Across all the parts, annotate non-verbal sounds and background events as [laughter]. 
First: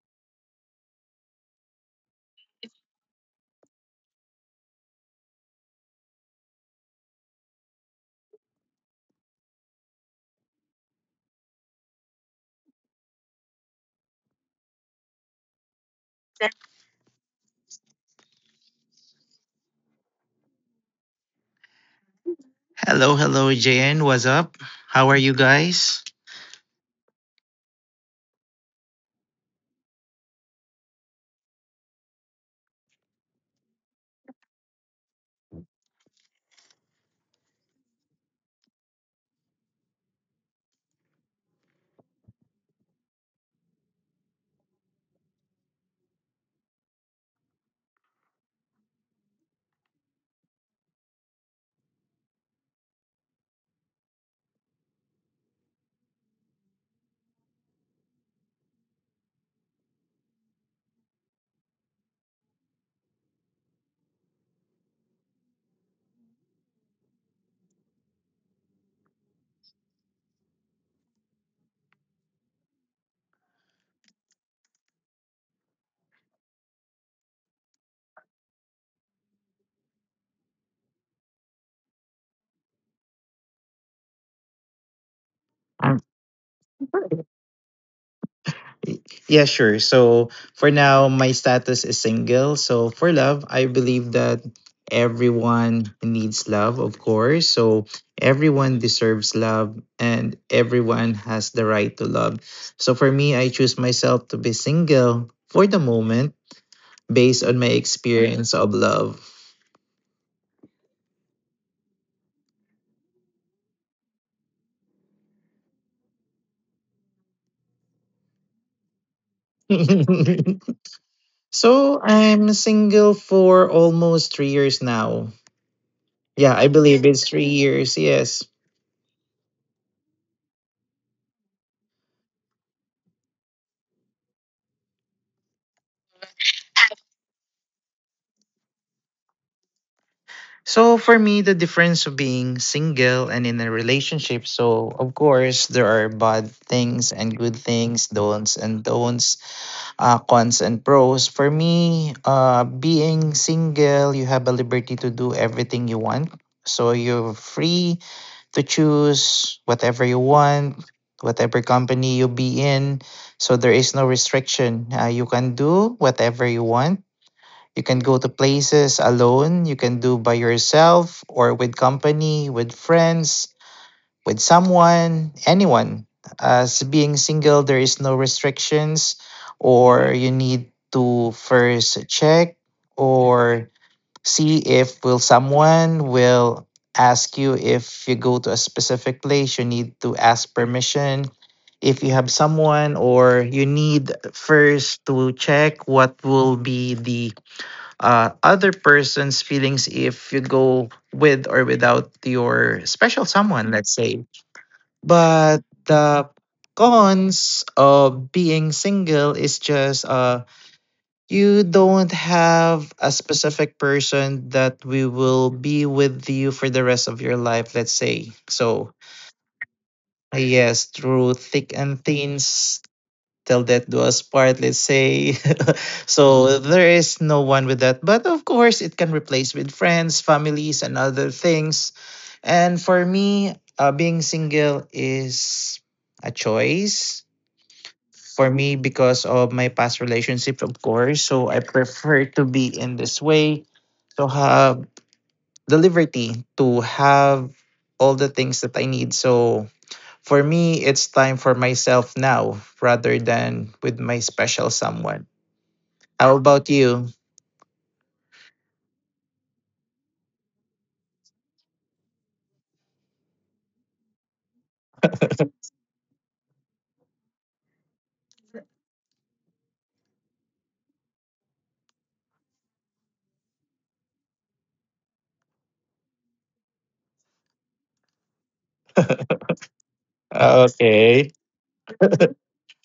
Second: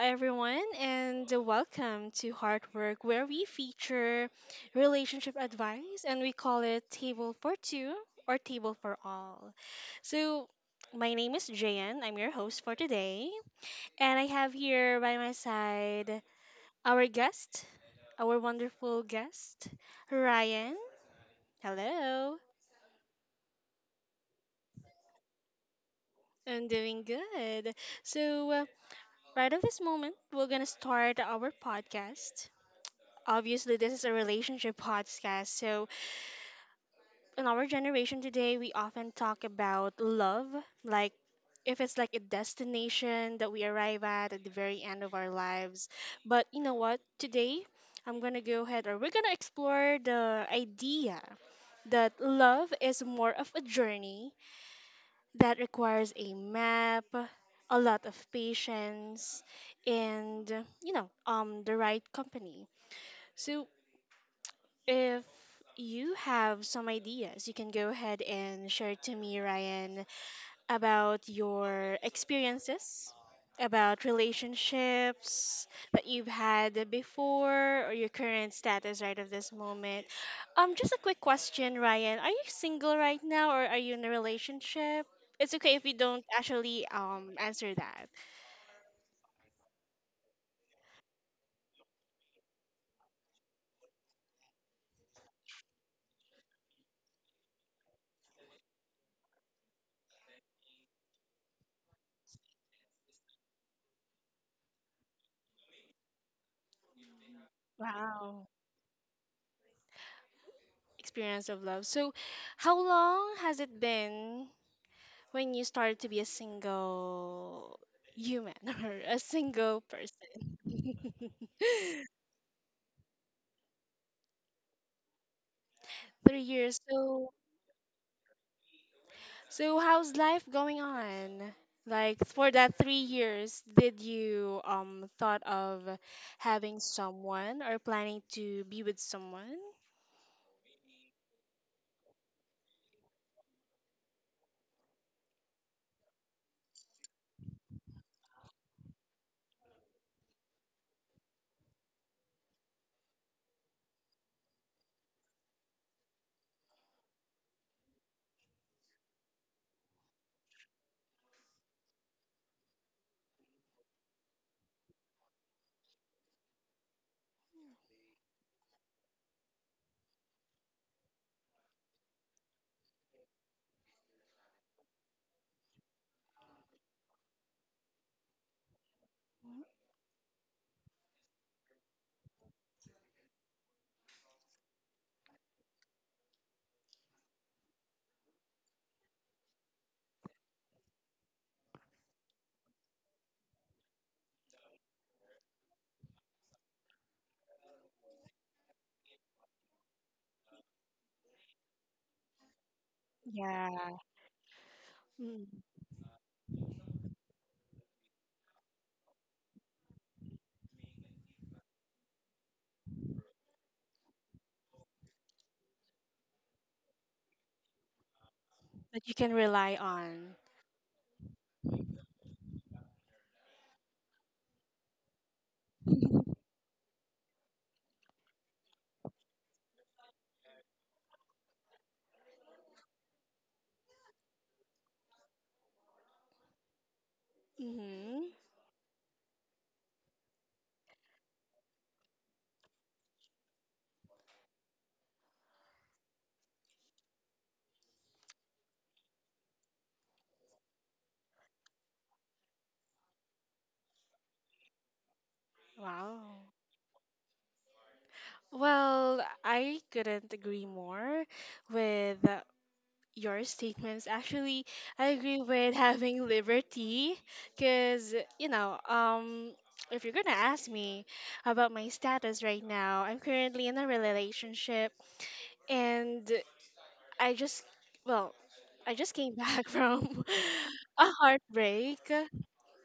everyone, and welcome to Hard Work, where we feature relationship advice and we call it Table for Two or Table for All. So, my name is Jayan, I'm your host for today, and I have here by my side our guest, our wonderful guest, Ryan. Hello, Hello, hello, JN. What's up? How are you guys? I'm doing good. So, right at this moment, we're gonna start our podcast. Obviously, this is a relationship podcast. So, in our generation today, we often talk about love, like if it's like a destination that we arrive at the very end of our lives. But you know what? Today, I'm going to go ahead or we're going to explore the idea that love is more of a journey that requires a map, a lot of patience, and the right company. So, if you have some ideas, you can go ahead and share it to me, Ryan, about your experiences, about relationships that you've had before, or your current status right of this moment. Just a quick question, Ryan. Are you single right now, or are you in a relationship? It's okay if you Um, don't actually answer that. yeah, sure. So for now, my status is single. So for love, I believe that everyone needs love, of course. So everyone deserves love and everyone has the right to love. So for me, I choose myself to be single for the moment based on my Wow. experience of love. Experience of love. So, how long has it been when you started to be a single human [laughs] or a single person? [laughs] [laughs] So I'm single for almost 3 years now. three Yeah, I years. believe So, it's 3 years. Yes. How's life going on? Like for that 3 years, did you thought of having someone or planning to be with someone? So for me, the difference of being single and in a relationship. So of course, there are bad things and good things, don'ts and don'ts, cons and pros. For me, being single, you have a liberty to do everything you want. So you're free to choose whatever you want, whatever company you be in. So there is no restriction. You can do whatever you want. You can go to places alone, you can do by yourself or with company, with friends, with someone, anyone. As being single, there is no restrictions, or you need to first check or see if will someone will ask you. If you go to a specific place, you need to ask permission if you have someone, or you need first to check what will be the other person's feelings if you go with or without your special Yeah, someone, let's say. mm, But the cons of being single is just, you don't have a specific person that we will be with you for the rest of your life, let's say. So, that you can rely on. yes, through thick and thin, tell that to us part, let's say. [laughs] So there is no one with that. But of course, it can replace with friends, families, and other things. And for me, being single is a choice Mm-hmm. for me because of my past relationships, of course. So I prefer to be in this way to have the liberty to have all the things that I need. So for me, it's time for myself now rather than with my special someone. Wow. How about you? Well, I couldn't agree more with your statements. Actually, I agree with [laughs] having liberty because, you know, um, if you're going to ask me about my status right now, I'm currently in a relationship and I just, well, I just came back [laughs] from a Okay. heartbreak,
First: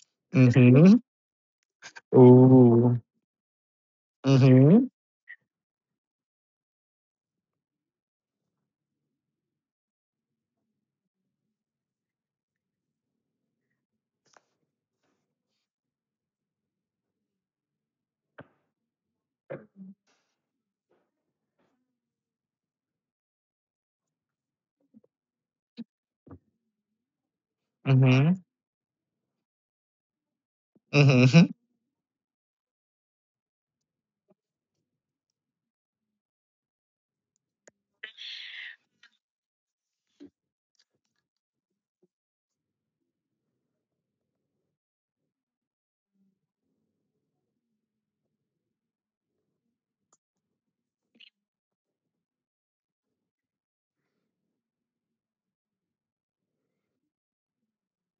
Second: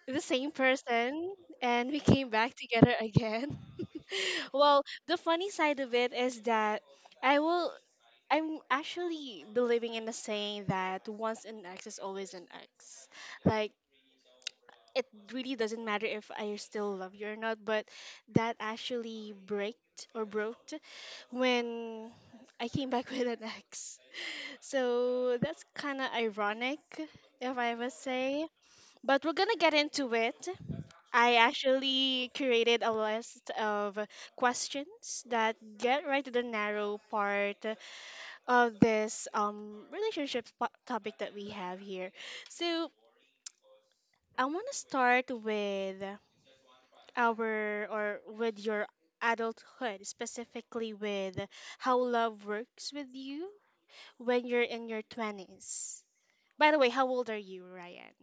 the same Mm-hmm. person, and we came back together Ooh. again. [laughs] Well, Mm-hmm. the funny side of it is that I will I'm actually believing in the saying that once an ex is always an ex. Like it really doesn't matter if I still love you or not, but that actually broke when I came back [laughs] with an ex. So that's kind of ironic, if I must Mm-hmm. say. But we're gonna get into it. I Mm-hmm. actually curated a list of questions that get right to the narrow part of this relationship topic that we have here. So I want to start with our or with your adulthood, specifically with how love works with you when you're in your twenties. By the way, how old are you, Ryan?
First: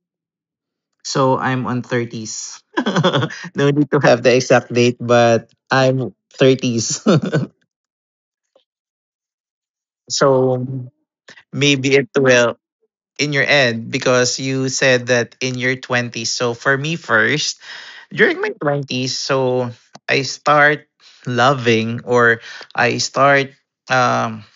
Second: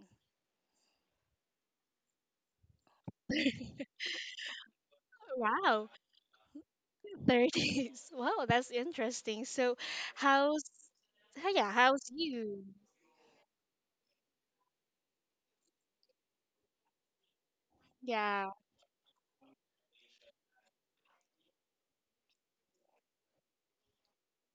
So I'm on 30s. [laughs] No need to have the exact date, but Wow, I'm 30s. [laughs] thirties. [laughs] Wow, that's interesting. So, how's So yeah, maybe it how's will you? in your end because you said that in your 20s. So for me first, during Yeah. my 20s, so I start loving, or I start um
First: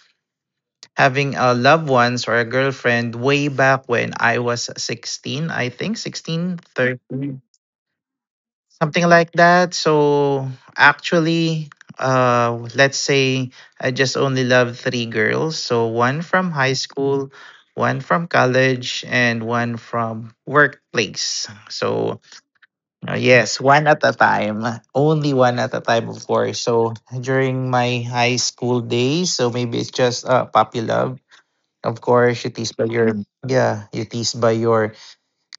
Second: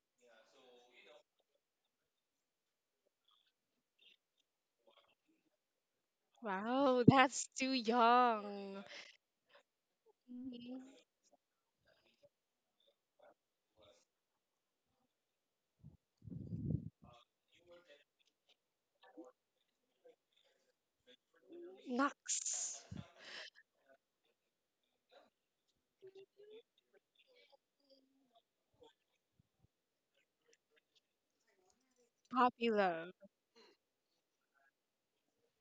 having a loved ones or a girlfriend way back when I was 16. I think 16, Wow, 13, that's too young. something like that. So Mhm. actually, let's say I just only love three girls. So one from high school, one from college, and one from workplace. Nux. So yes, one at a time. Only one at a time, of course. So during my high school days, so maybe it's just, puppy love. Of course, you tease by Popular. your, yeah, you tease by your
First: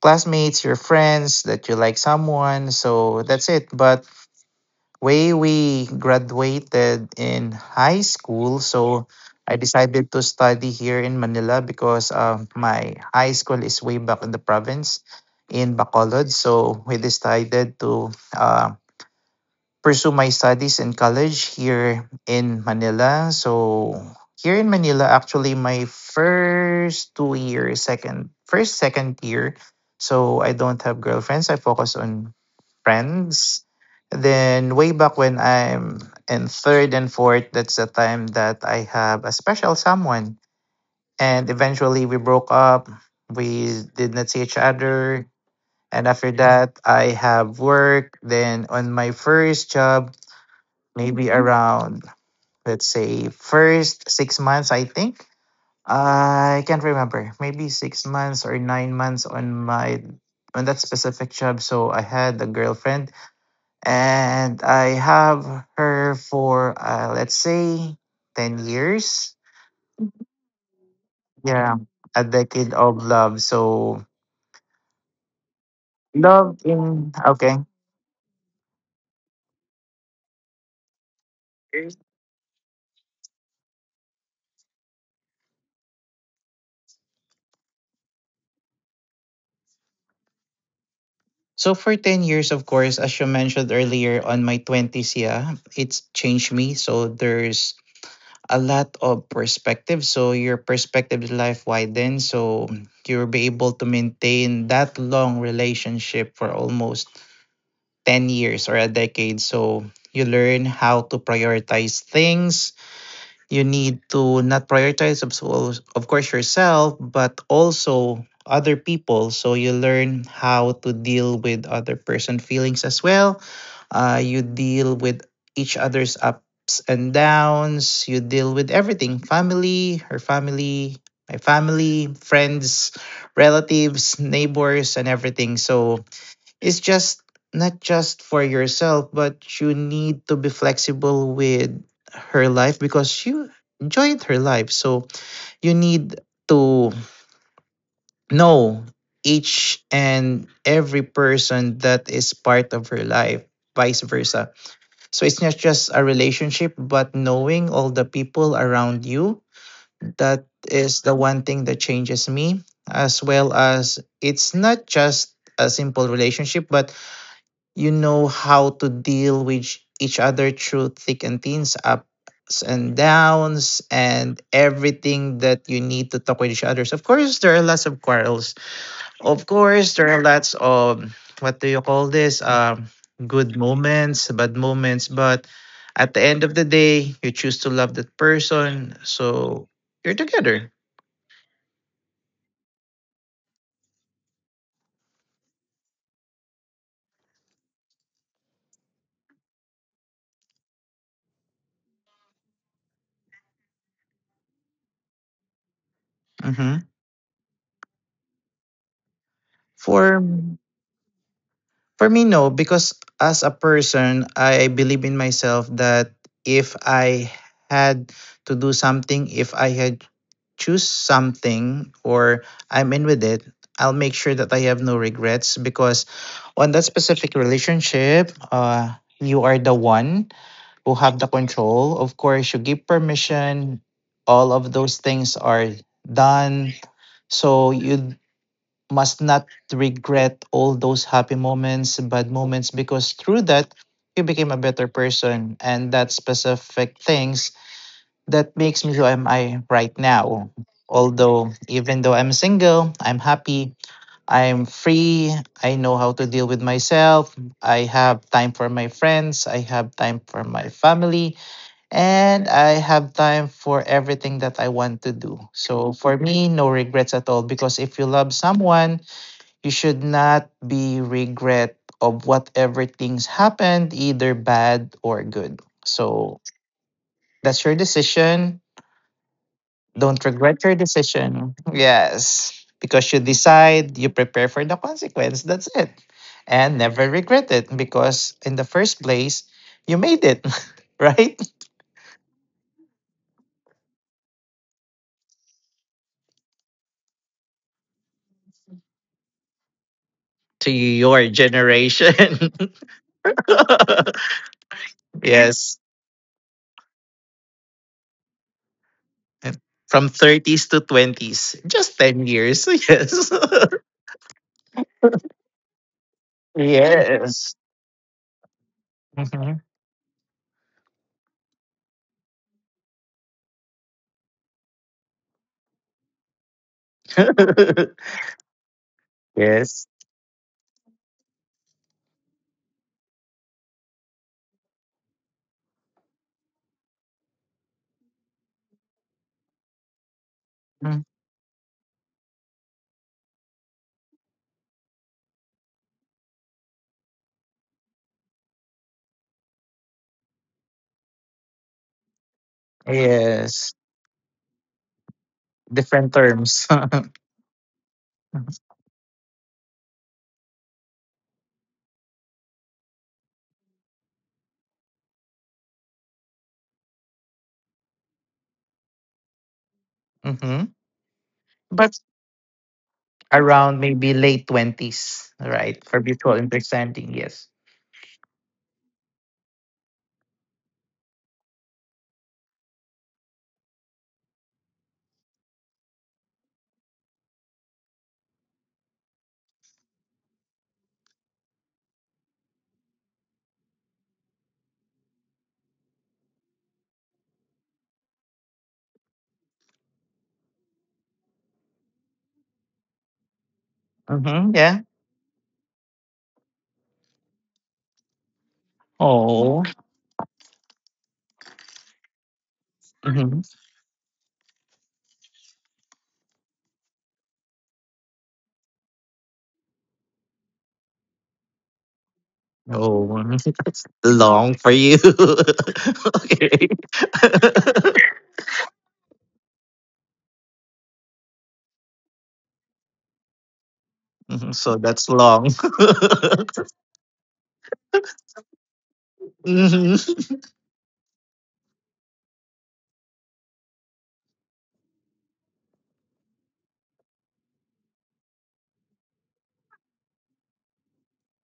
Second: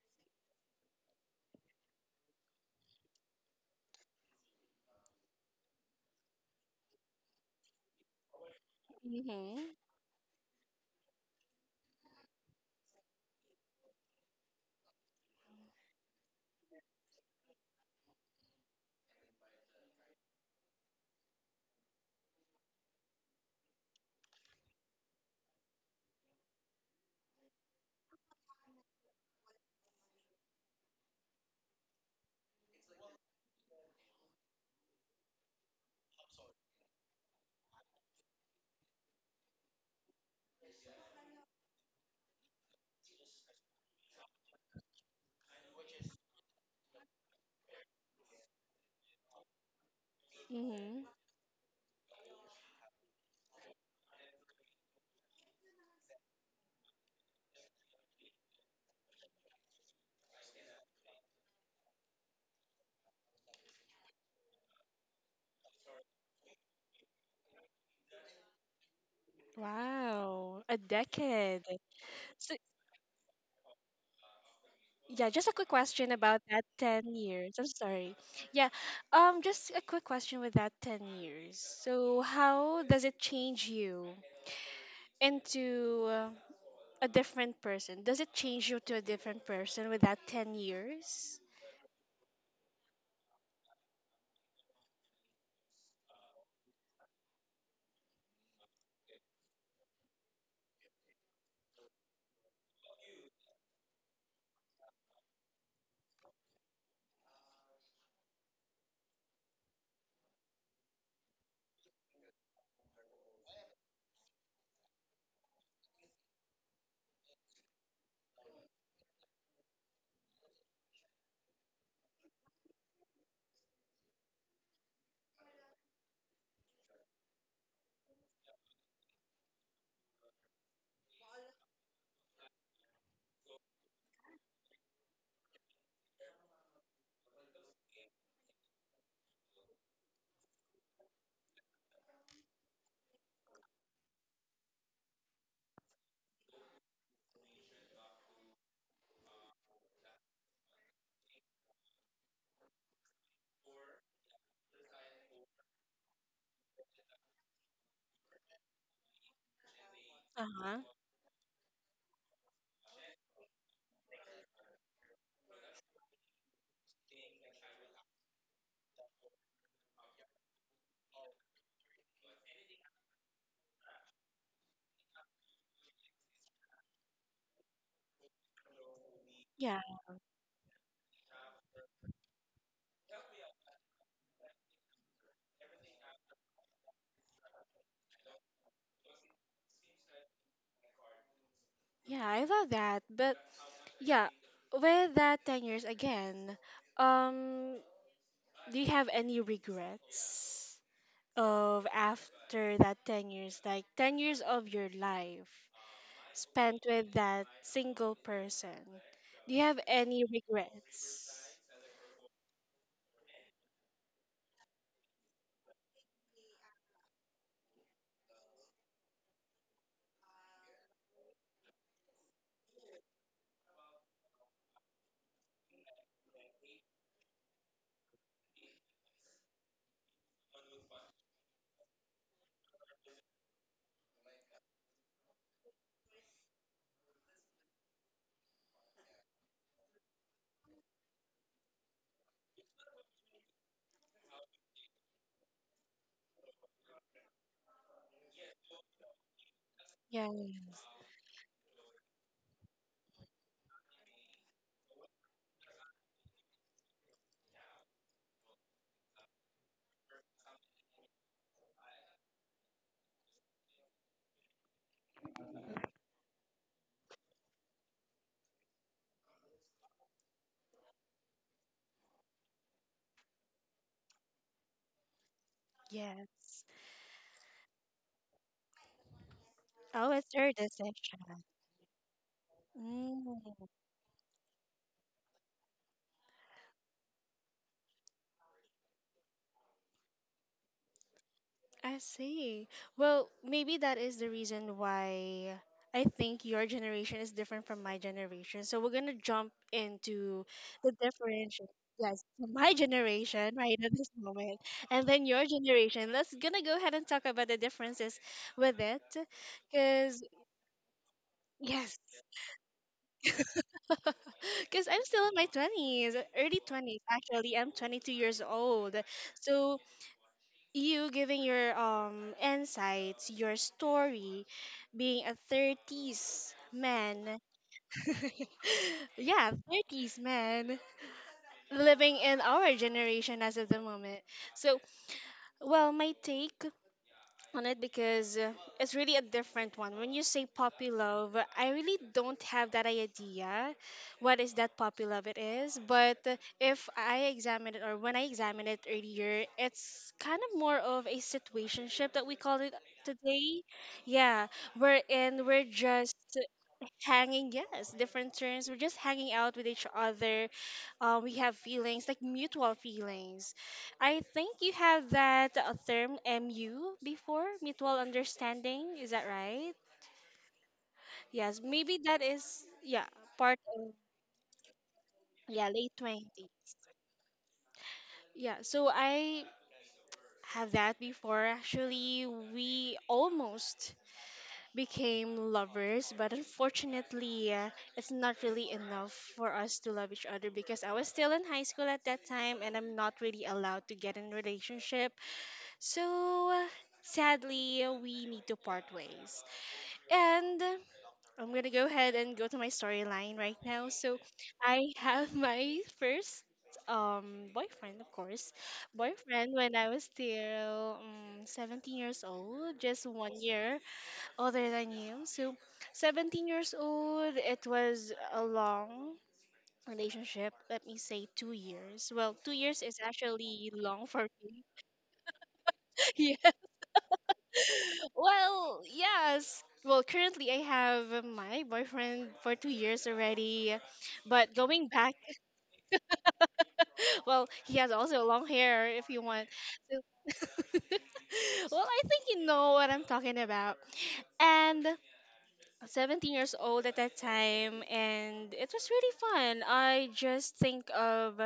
classmates, your friends, that you like someone. So that's it. But way we graduated in high school, so I Mhm. decided to study here in Manila because, my high school is way back in the province in Bacolod. So we decided to um pursue my studies in college here in Manila. So here in Manila, actually, my first 2 years, second year, so I don't have girlfriends. I focus on friends. Then way back when I'm in third and fourth, that's the time that I have a special someone. And eventually we broke up. We did not see each other. And after that, I have work. Then on my first job, Mhm. maybe around, let's say, first 6 months, I think, I can't remember, maybe 6 months or 9 months on that specific job, so I had a girlfriend, and I have her for, let's say, 10 years. Wow, a decade. Yeah, a So decade of love. So yeah, just a quick question about love that in, 10 okay. years. I'm sorry. Yeah. Just a quick question with that 10 years. So how does it change you into a different person? Does it change you to a different person with that 10 years? So for 10 years, of course, as you mentioned earlier, on my 20s, yeah, it's changed me. So there's a lot of perspective. So your perspective in life widens. So you'll be able to maintain that long relationship for almost 10 years or a decade. So you learn how to prioritize things, you need to not prioritize of, of course, yourself, but also other people. So you learn how to deal with other person feelings as well. You deal with each other's ups and downs. You deal with everything: family, her family, my family, friends, relatives, neighbors, and everything. So it's just not just for yourself, but you need to be flexible with her life because you enjoyed her life. So you need to know each and every person that is part of her life, vice versa. So it's not just a relationship, but knowing all the people around you. That Uh-huh. is the one thing that changes me, as well as it's not just a simple relationship, but you know how to deal with each other through thick and thins, ups and downs, and everything that you need to talk with each others. Of course, there are lots of quarrels. Of Yeah. course, there are lots of, what do you call this? Good moments, bad moments. But at the end of the day, you choose to love that person, so you're together. Yeah, I love that. But yeah, with that 10 years again, um Do you have any regrets of after that 10 years, like 10 years of your life Hmm. spent with that single person? Do you have For any regrets? For me, no, because as a person, I believe in myself that if I had to do something, if I had choose something or I'm in with it, I'll make sure that I have no regrets, because on that specific relationship, you are the one who have the control. Of course, you give permission. All of those things are done. So you must not regret all those happy moments, bad moments, because through that, you became a better person. And that specific things that makes me who am I right now. Yes, Although, even though I'm single, I'm happy, I'm free, I know how to deal with myself, I have time for my friends, I have time for my family, and I have time for everything that I want to do. So, for me, no regrets at all, because if you love someone, you should not be regret of whatever things happened, either bad or good. So yes. that's your decision. Oh, Don't it's your regret your decision. decision. Yes. Because you Mm. decide, you prepare for the consequence. That's it. And never regret it, because in the first place, you made it, [laughs] right? I see. Well, maybe that is the reason why I think your generation is different from my generation. So we're gonna jump into To the your differential. generation. Yes, [laughs] my generation right at this [laughs] moment, and then your Yes. generation. Let's gonna go ahead and talk about the differences with it, From because 30s to 20s. Just yes, 10 years. [laughs] Yes. [laughs] [laughs] because I'm still in my twenties, early twenties Yes. actually. I'm 22 years old, Mhm. so you giving your insights, your story, being a 30s man. [laughs] [laughs] Yeah, Yes. 30s man living in our generation as of the moment. So, well, my take on it because it's really a different one. When you say puppy Mm. love, I really don't have that idea what is that puppy love it is. But if I examine it or when I examined it earlier, it's kind of more of a situationship that we call it today. Yes. Yeah, wherein we're Different just terms. [laughs] hanging, yes, different terms, we're just hanging out with each other, we have feelings like mutual feelings. I think you have that term MU before, mutual understanding. Is that right? Hmm. Yes, But maybe that is, yeah, part around of, maybe late 20s, yeah, right? late For mutual 20. understanding, yes. Yeah, so I have that before. Actually, we almost became lovers, but unfortunately, it's not really enough for us to love each other because I was still in high school at that time and I'm not really allowed to get in relationship. So, sadly, we need to part ways. And I'm gonna go ahead and go to my storyline right now. So Hmm. Yeah. I [laughs] have my first boyfriend, of course, boyfriend Oh. when I was still 17 years old, just Hmm. 1 year older than you. So 17 years old, it was a long relationship. Let me say 2 years. Well, 2 years is Oh, actually [laughs] long for long me. for you. [laughs] [laughs] Okay. [laughs] Well, yes. Well, currently I have my boyfriend for 2 years already, Mhm, but so going that's back, long. [laughs] well, he has also long hair if you [laughs] want. So, Hmm. [laughs] well, I think you know what I'm talking about. And 17 years old at that time, and it was really fun. I just think of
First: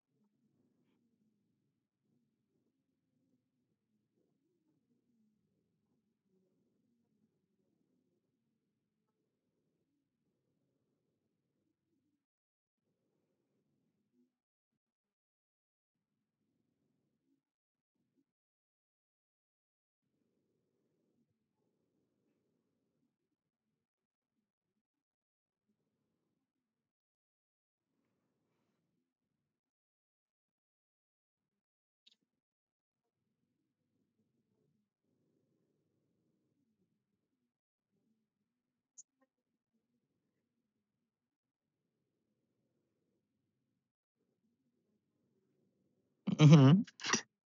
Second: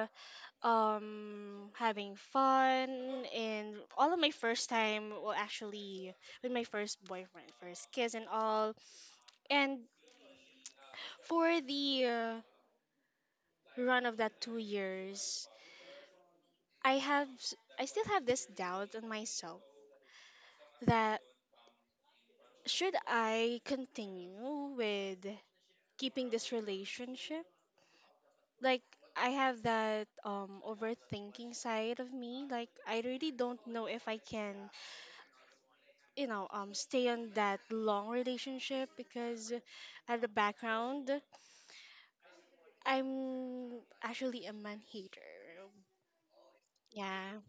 having fun and all of my first time, well, actually with my first boyfriend, first kiss and all. And for the run of that 2 years, I still have this doubt on myself that should I continue with keeping this relationship? Like I have that overthinking side of me. Like I really don't know if I can, stay on that long relationship because at the background I'm actually a man hater. Hmm. Yeah.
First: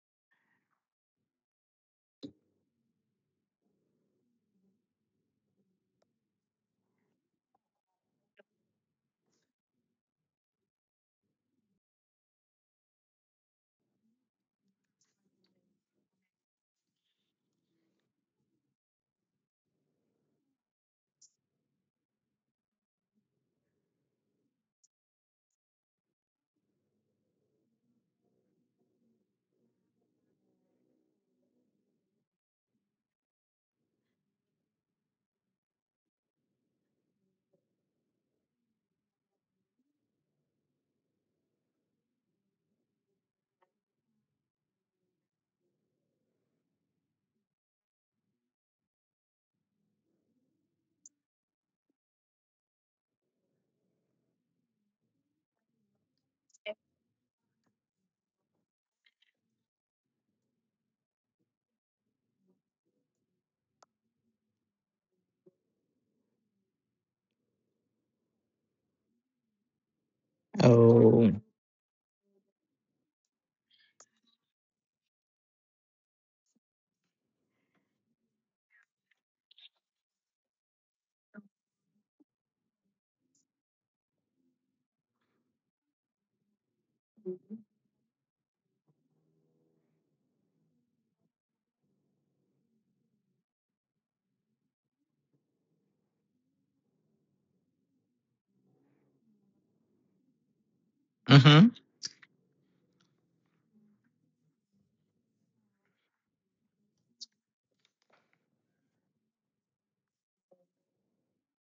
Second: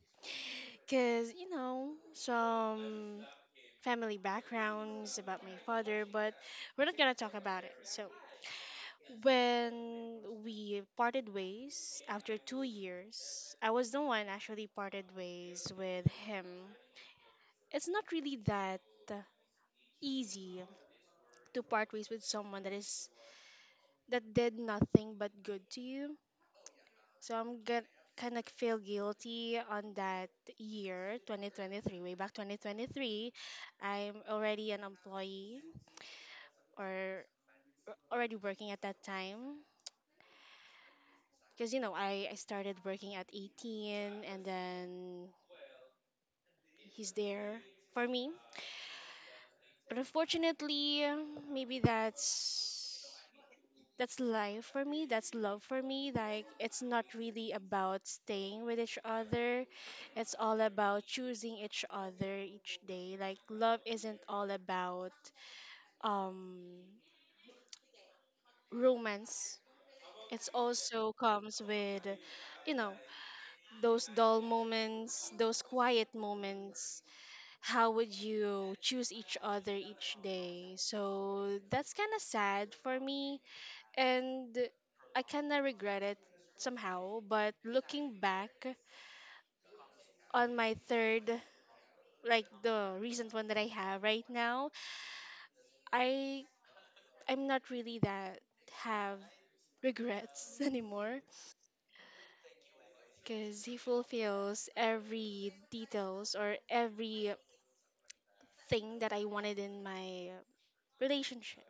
Because you know some family backgrounds about my father, but we're not gonna talk about it. So when we parted ways after 2 years, I was the one actually parted ways with him. It's not really that easy to part ways with someone that did nothing but good to you. So I'm get kind of feel guilty on that year, 2023, way back 2023. I'm already an employee or already working at that time. Because, you know, I started working at 18 and then he's there for me. But unfortunately, maybe that's life for me, that's love for me. Like it's not really about staying with each other. It's all about choosing each other each day. Like love isn't all about um romance. It also Oh. comes with you know those dull moments, those quiet moments. How would you choose each other each day? So that's kind of sad for me, and I kinda regret it somehow. But looking back on my third, like the recent one that I have right now, I I'm not really that have regrets [laughs] anymore Hmm. because he fulfills every details or every thing that I wanted in my relationship.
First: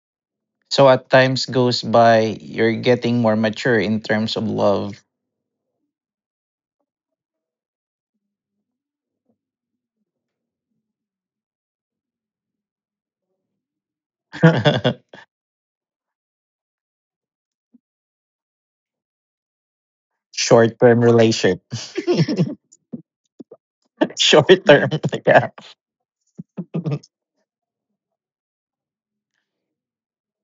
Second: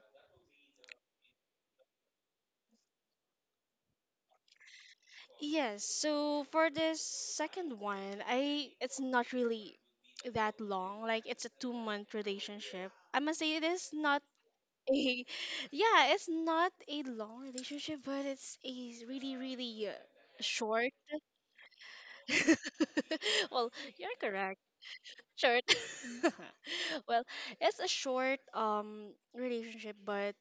So at times goes by, you're getting more mature in terms of love. Yes, so for this second one, I it's not really that long. Like it's a 2 month relationship. I must say it is not [laughs] a [laughs] yeah, it's not a long relationship, but it's a really really Short short. term relation. [laughs] [laughs] Well, you're correct. Short term. [laughs] Yeah. Short. [laughs] Well, it's a short relationship, but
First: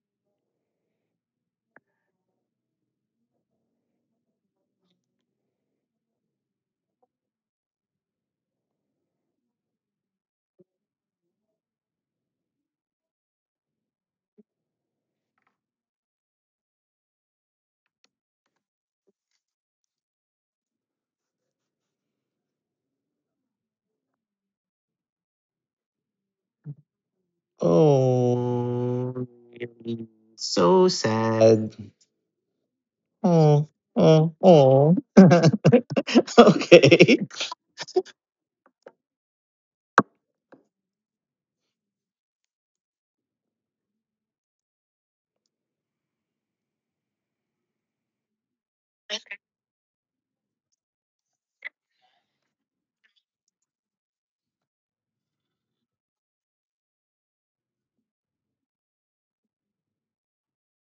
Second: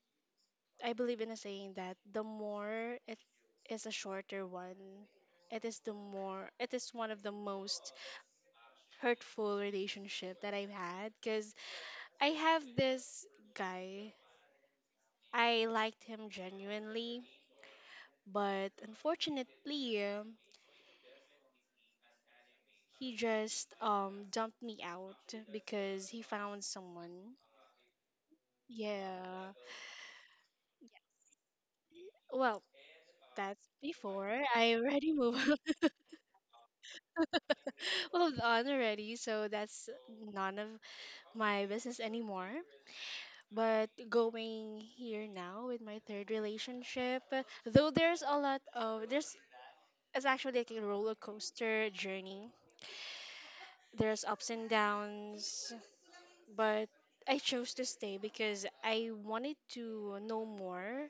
I believe in a saying that the more it is a shorter one, it is the more it is one of the most hurtful relationship that I've had because I have this guy. I liked him genuinely, but unfortunately, he just dumped me out because he found someone. Oh, Yeah. really? So sad. [laughs] Well, that's Oh, before oh, I oh. already [laughs] moved. Okay. [laughs] Moved on already, so that's none of my business anymore. But going here now with my third relationship, though there's a lot of, there's, it's actually like a roller coaster journey. There's ups and downs, but I chose to stay because I wanted to know more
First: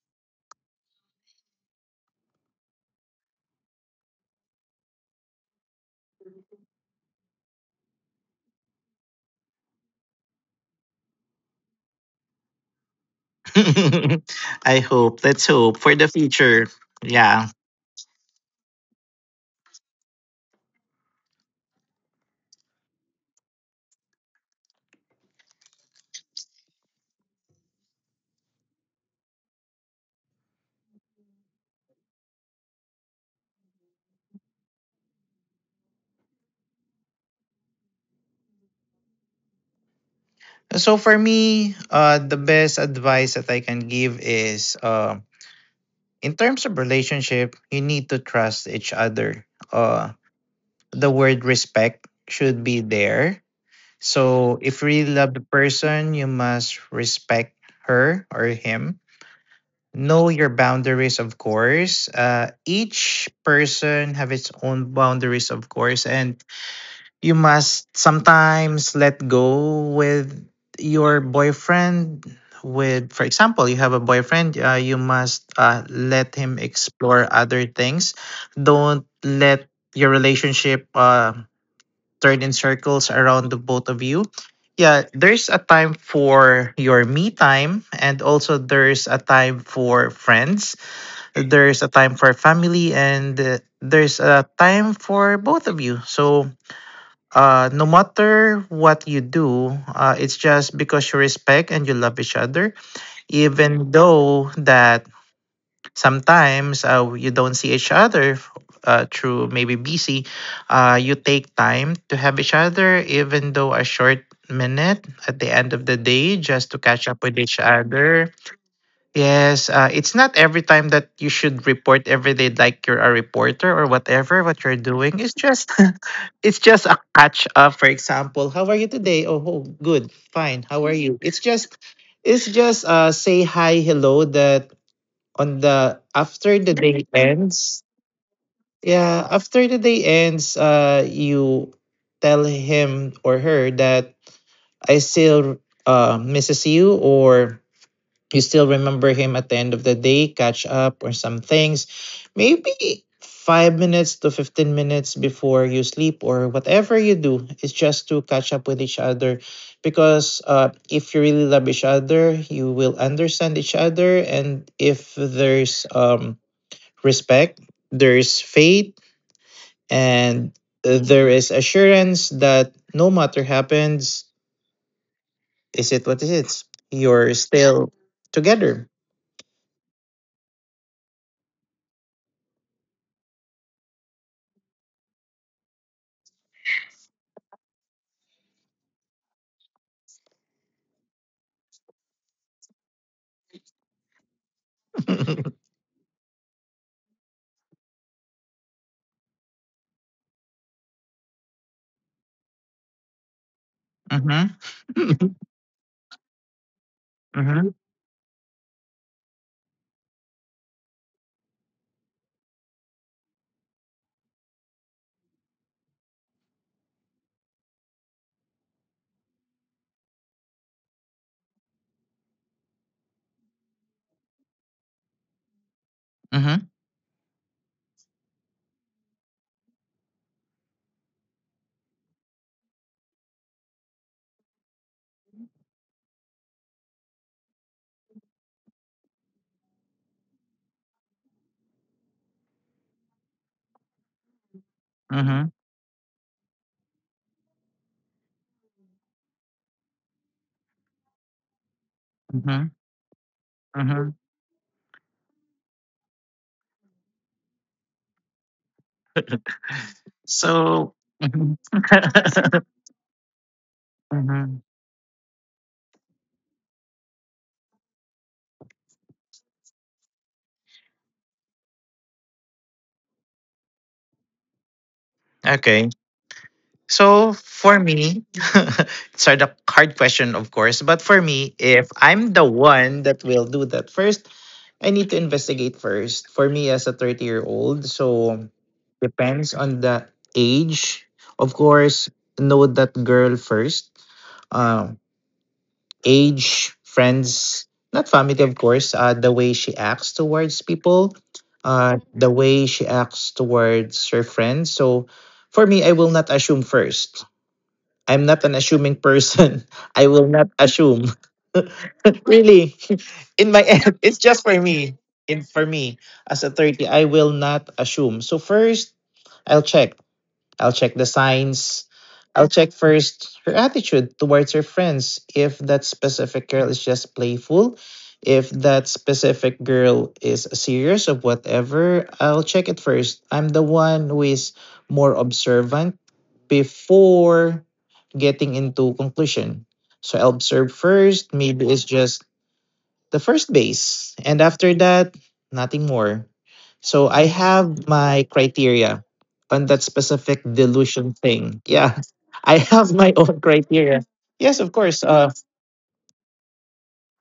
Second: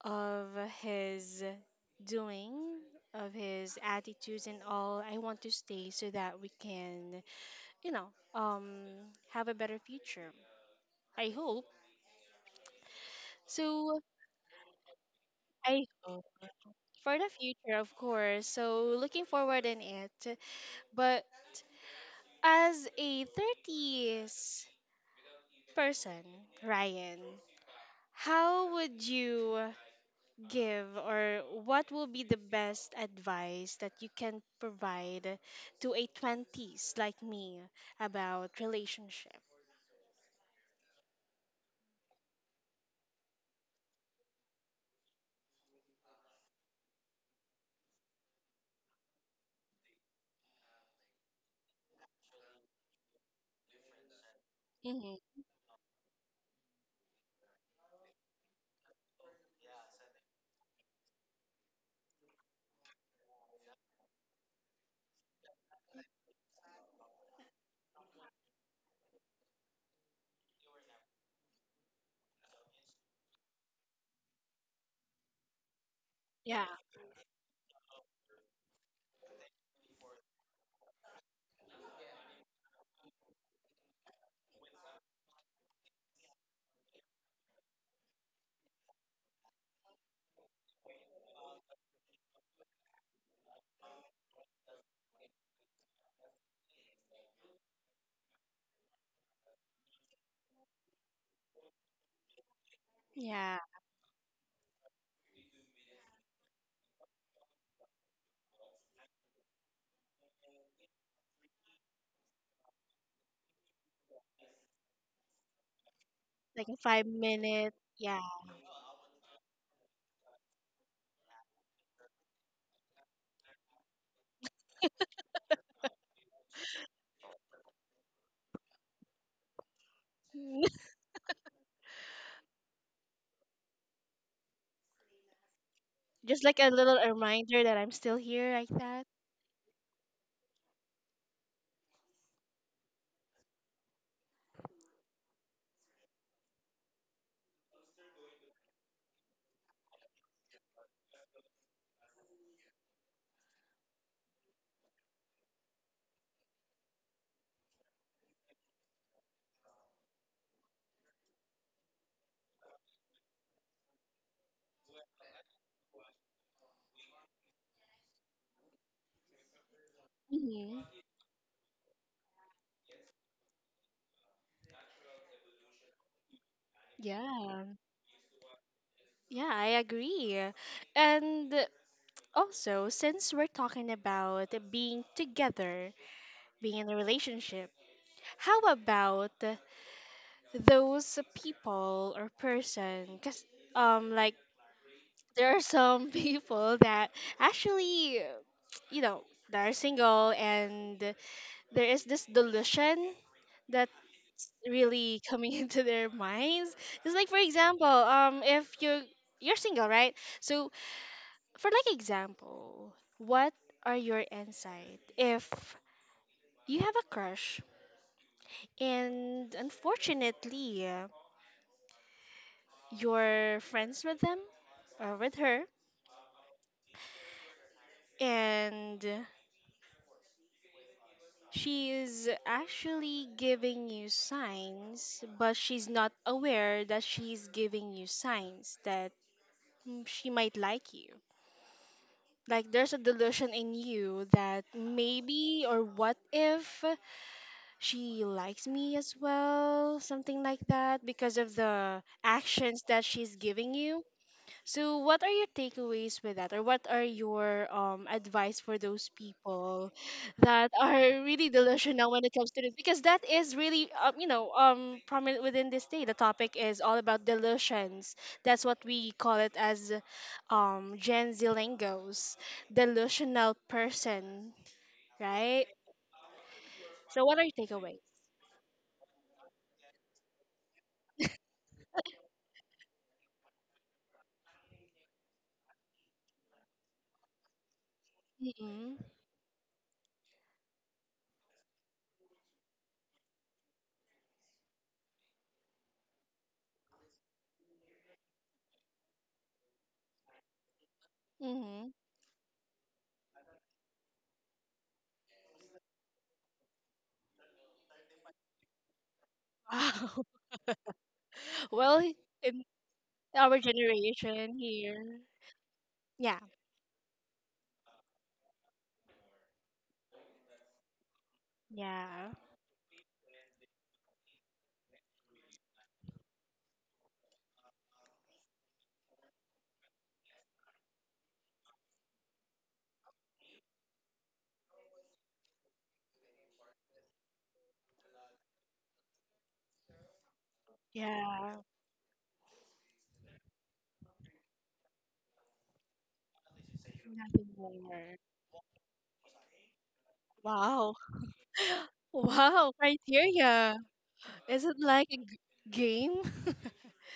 of his doing, of his attitudes and all. I want to stay so that we can, you know, um have a better future. I hope. So [laughs] I hope. Let's hope I for the Oh, future. for the Yeah. future, of course. So looking forward in it. But as a 30s person, Ryan, how would you give or what will be the best advice that you can provide to a 20s like me about relationship? So for me, the best advice that I can give is, in terms of relationship, you need to trust each other. The word respect should be there. So if you really Hmm. love the person, you must respect her or him. Know your boundaries, of course. Each person have its own boundaries, of course, and you must sometimes let go with your boyfriend. With, for example, you have a boyfriend, you must, let him Yeah. explore other things. Don't let your relationship, turn in circles around the both of you. Yeah, there's a time for your me time, and also there's a time for friends, there's a time for family, and, there's a time for both of you. So, no matter what you do, it's just because you respect and you love each other, Yeah. even though that sometimes, you don't see each other through maybe busy, you take time to have each other, even though a short minute at the end of the day, just Like to a catch five up with each minute. Yeah. other. Yes, it's not every time that you should report every day like you're a reporter or whatever what you're doing. It's just, [laughs] it's just a catch up, for example, how are you today, oh, oh good, fine, how are [laughs] you. It's just, it's just, say hi, hello, that on the Just after like the a little day reminder that ends. I'm still here like that. Yeah, after the day ends, you tell him or her that I still, misses you, or you still remember him at the end of the day. Catch up or some things, maybe 5 minutes to 15 minutes before you sleep or whatever you do, is just to catch up with each other. Because, if you really love each other, you will understand each other, and if there's, respect, there is faith, and, Mhm. There is assurance that no matter happens, is it what is it? You're Yeah, still together. yeah, I agree. And also, since we're talking about being together, being in a relationship, how about those people or person? Because, like, there are [laughs] some [laughs] people that actually, you know, that are single, and there is this delusion that Mm-hmm. really Mm-hmm. coming [laughs] into their minds. It's like, for Mm-hmm. example, if you're single, right? So, for like example, what are your insight if you have a crush and unfortunately you're friends with them or with her and she is actually giving you signs but she's not aware that she's giving you signs that she might like you. Like there's a delusion in you that Mm-hmm. maybe or what if she likes me as well, something like that, because of the Mm-hmm. actions that she's giving you. Mm-hmm. So, what are your takeaways with that, or what are your advice for those people that So, are really Mhm. delusional when it comes [laughs] to this? Because that is really, Mhm. Prominent within this day. The topic is all about delusions. That's what we call it as, Gen Z lingos, delusional person, right? Okay. So, So what are your for takeaways? me, [laughs] it's a hard question, of course. But for me, if I'm the one that will do that first. I need to investigate first. For me, as a 30-year-old, so Mm-mm, depends on the age. Of course, know that girl first. Um, age, friends, not family, of course. The way she acts towards people, mm-hmm. The way she acts towards her friends. So for me, I will not assume first. I'm not an assuming person. [laughs] I will not assume. [laughs] Well, [laughs] in Really, [laughs] in my our end, it's just for generation me. here, In for me as yeah, a 30, I will not assume. So first, I'll check I'll check the signs. yeah, I'll check first her attitude towards her friends. If that specific girl is just playful, if that specific girl is serious or whatever, I'll check it first. I'm the one who is more observant before getting into conclusion. So I'll observe first. yeah. Maybe it's just the first base. And after that, nothing more. So I have Navigator. my criteria on that specific Wow. delusion thing. [laughs] Yeah. [laughs] I Wow, have my own criteria. criteria. Yes, Is of it course. like a g- Game?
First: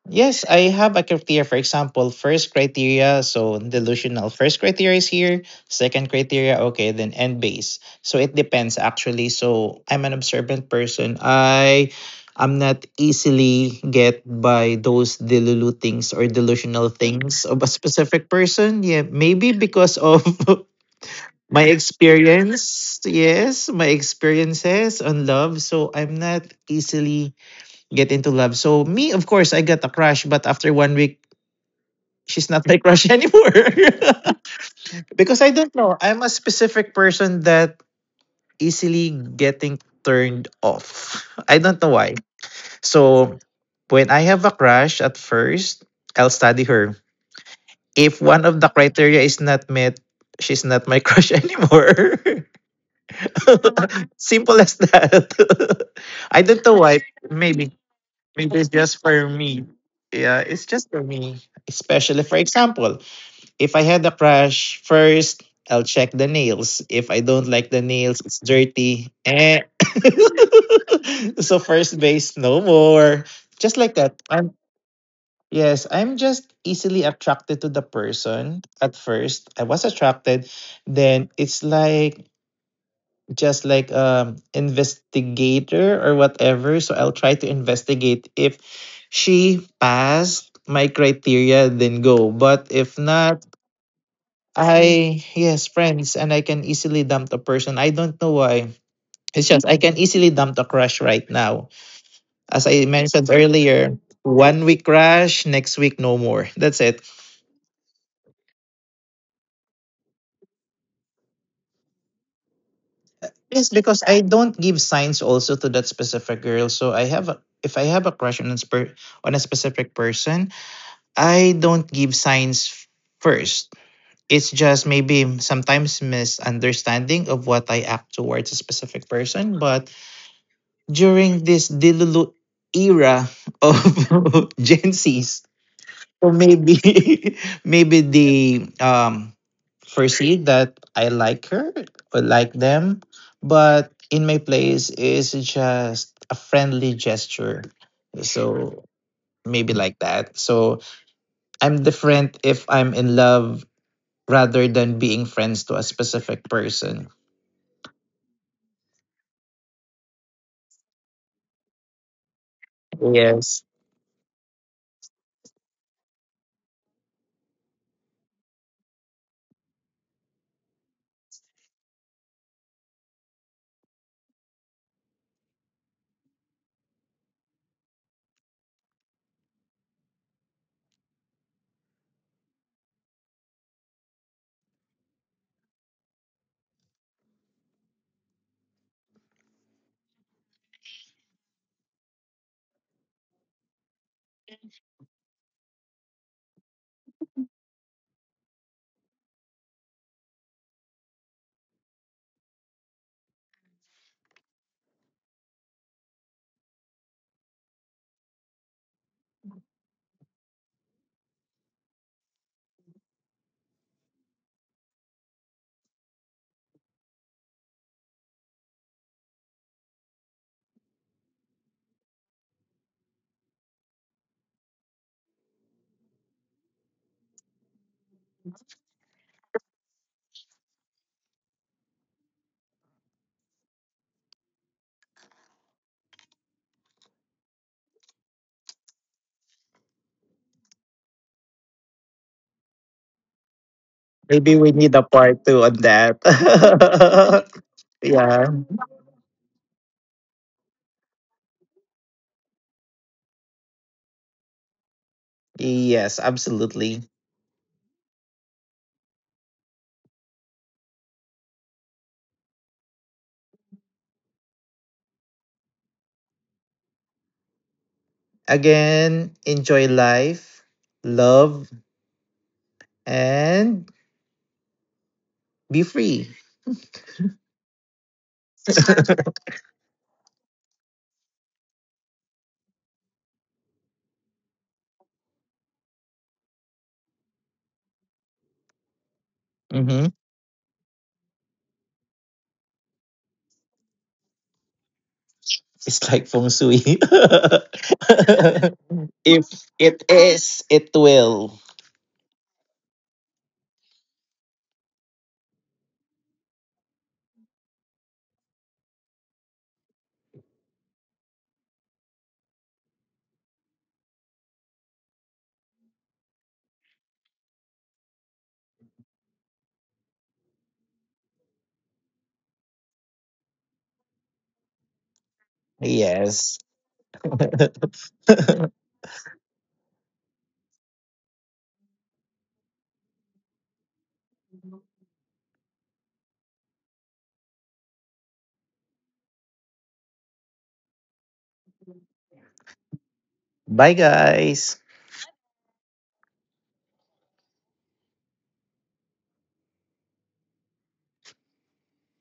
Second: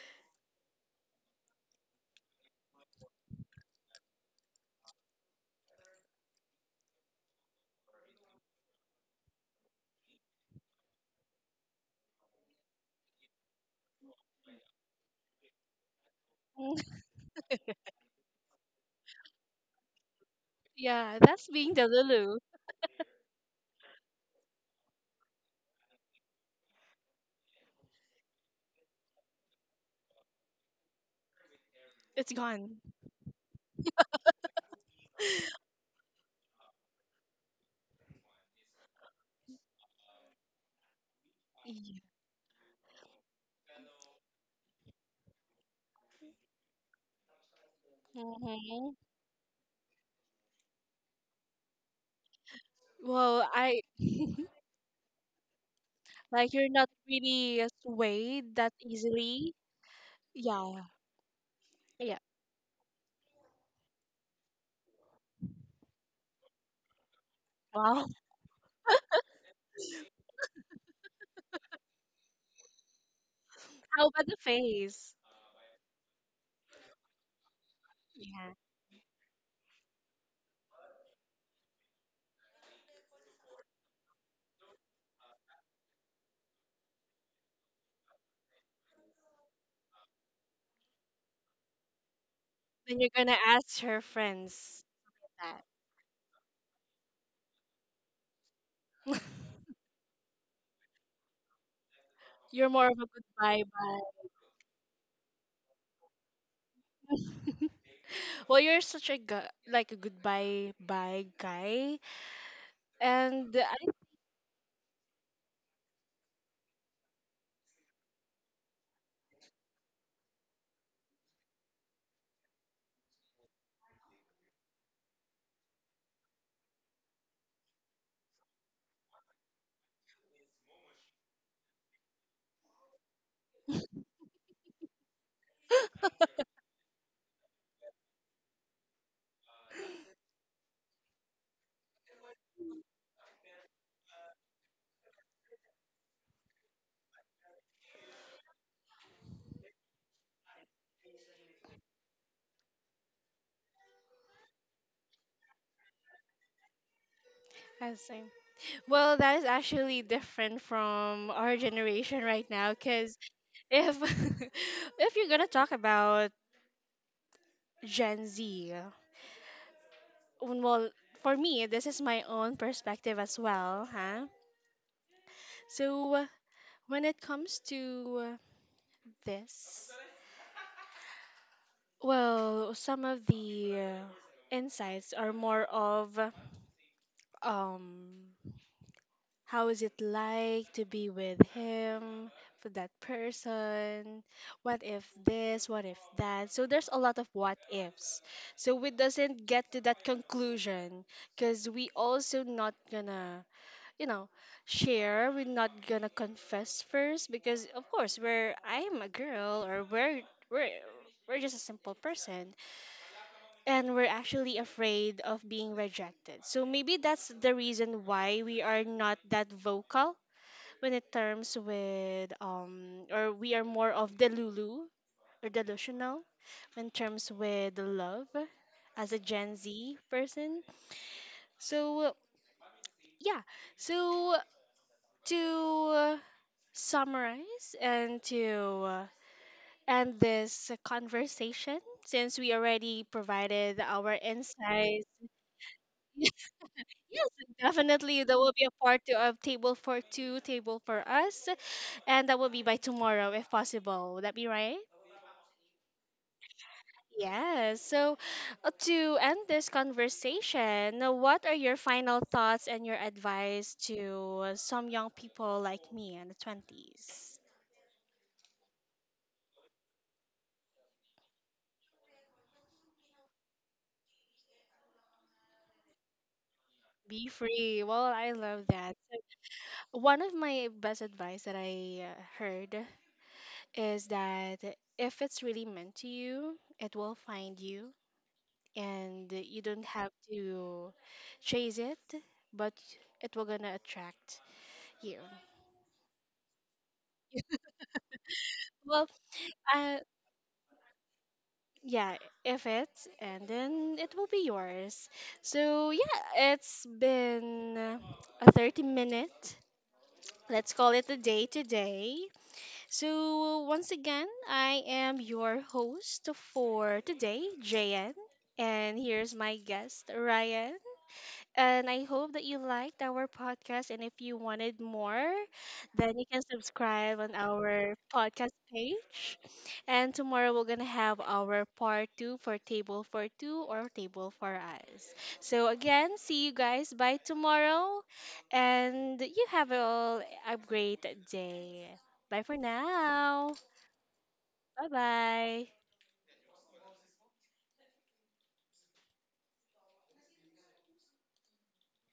Yes, I have a criteria. For example, first criteria, so delusional. First criteria is here. Second criteria, okay, then end base. So it depends actually. So I'm an observant person. I am not easily get by those delulu things or Mm. delusional things of a specific person. Yeah, maybe because of [laughs] [laughs] Yeah, that's my being the Lulu. experience. Yes, my experiences on love. So I'm not easily get into love. So me, of course, I got a crush, but after 1 week, It's she's not my gone. crush [laughs] anymore. [laughs] Because I don't know. I'm a specific person that easily getting turned off. [laughs] I don't know why. So when I have a crush at first, I'll study her. If one of the Mm-hmm. criteria is not met, she's not my crush [laughs] anymore. Well, [laughs] I [laughs] Simple as that. [laughs] I like you're don't know not why. really Maybe. swayed Maybe it's that just for easily. me. Yeah, it's Yeah, just for me. yeah. Especially, for example, if I had a crush, first I'll check the nails. If I don't like the Wow. nails, it's dirty. Eh. [laughs] So first base, no more. Just [laughs] like How that. about the I'm face? yes, I'm just easily attracted to the Yeah. person. At first, I was attracted. Then it's like just like investigator or whatever, so I'll try to investigate if she passed my criteria then go. But if Then you're gonna not, ask her friends I that. yes, friends, and I can easily dump the person. I don't know why. It's just I can easily dump the crush right now. [laughs] As You're I more of a mentioned goodbye earlier, bye. 1 week crush, next week no more. That's it. [laughs] Well, you're such a like a goodbye bye guy. And the- Yes, because I don't give signs also to that specific girl. So I have a, if I have a crush on a, on a specific person, I don't give signs first. It's just maybe sometimes misunderstanding of what I act towards a specific person. But during this Dilulu era of [laughs] Gen Zs, or maybe [laughs] maybe they perceive that I like her or like them. But in my place is just a friendly gesture. So maybe like that. So I'm different if I'm in love rather than being friends to a specific person. I see. Well, that is actually different from our generation right now because Yes. if [laughs] if you're gonna talk about Gen Z, well, for me, this is my own perspective as well, huh? So when it comes to this, well, some of the insights are more of um how is it like to be with him, for that person? What if this? What if that? So there's a lot of what ifs. So we doesn't get to that conclusion because we also not gonna, you know, share. We're not gonna confess first because of course we're I am a girl or we're we're just a simple person and we're actually afraid of being rejected. So maybe that's the reason why we are not that vocal when it terms with or we are more of delulu or delusional in terms with love as a Gen Z person. So yeah, so to summarize and to end this conversation, since we already provided our Maybe we need a insights. part two on that. [laughs] Yes, [laughs] definitely. There Yeah. will be a part two of Table for Two, Table for Us, and that will be by tomorrow if possible. Would that be right? Yes, absolutely. Yes. So, to end this conversation, what are your final thoughts and your advice to some young people like me in the 20s? Again, enjoy life, love, and be free. Be free. Well, I love that. [laughs] So, one of my best advice that I heard is that if it's really meant to you, it will find you and you don't Hmm. have to chase it, but it will gonna attract you. It's like feng shui. [laughs] Well, If it I is, it will. Yeah, if it's, and then it will be yours. So, yeah, it's been a 30 minute. Let's call it a day today. So, once again, I am your host for today, JN. And here's my guest, Ryan. And I hope that you liked our podcast. And if you wanted more, then you can Yes. subscribe on [laughs] our podcast page. And tomorrow we're going to have our part two for Table for Two or Table for Us. So, again, see you guys by tomorrow. And you have all a great day. Bye for now. Bye, guys. Bye bye.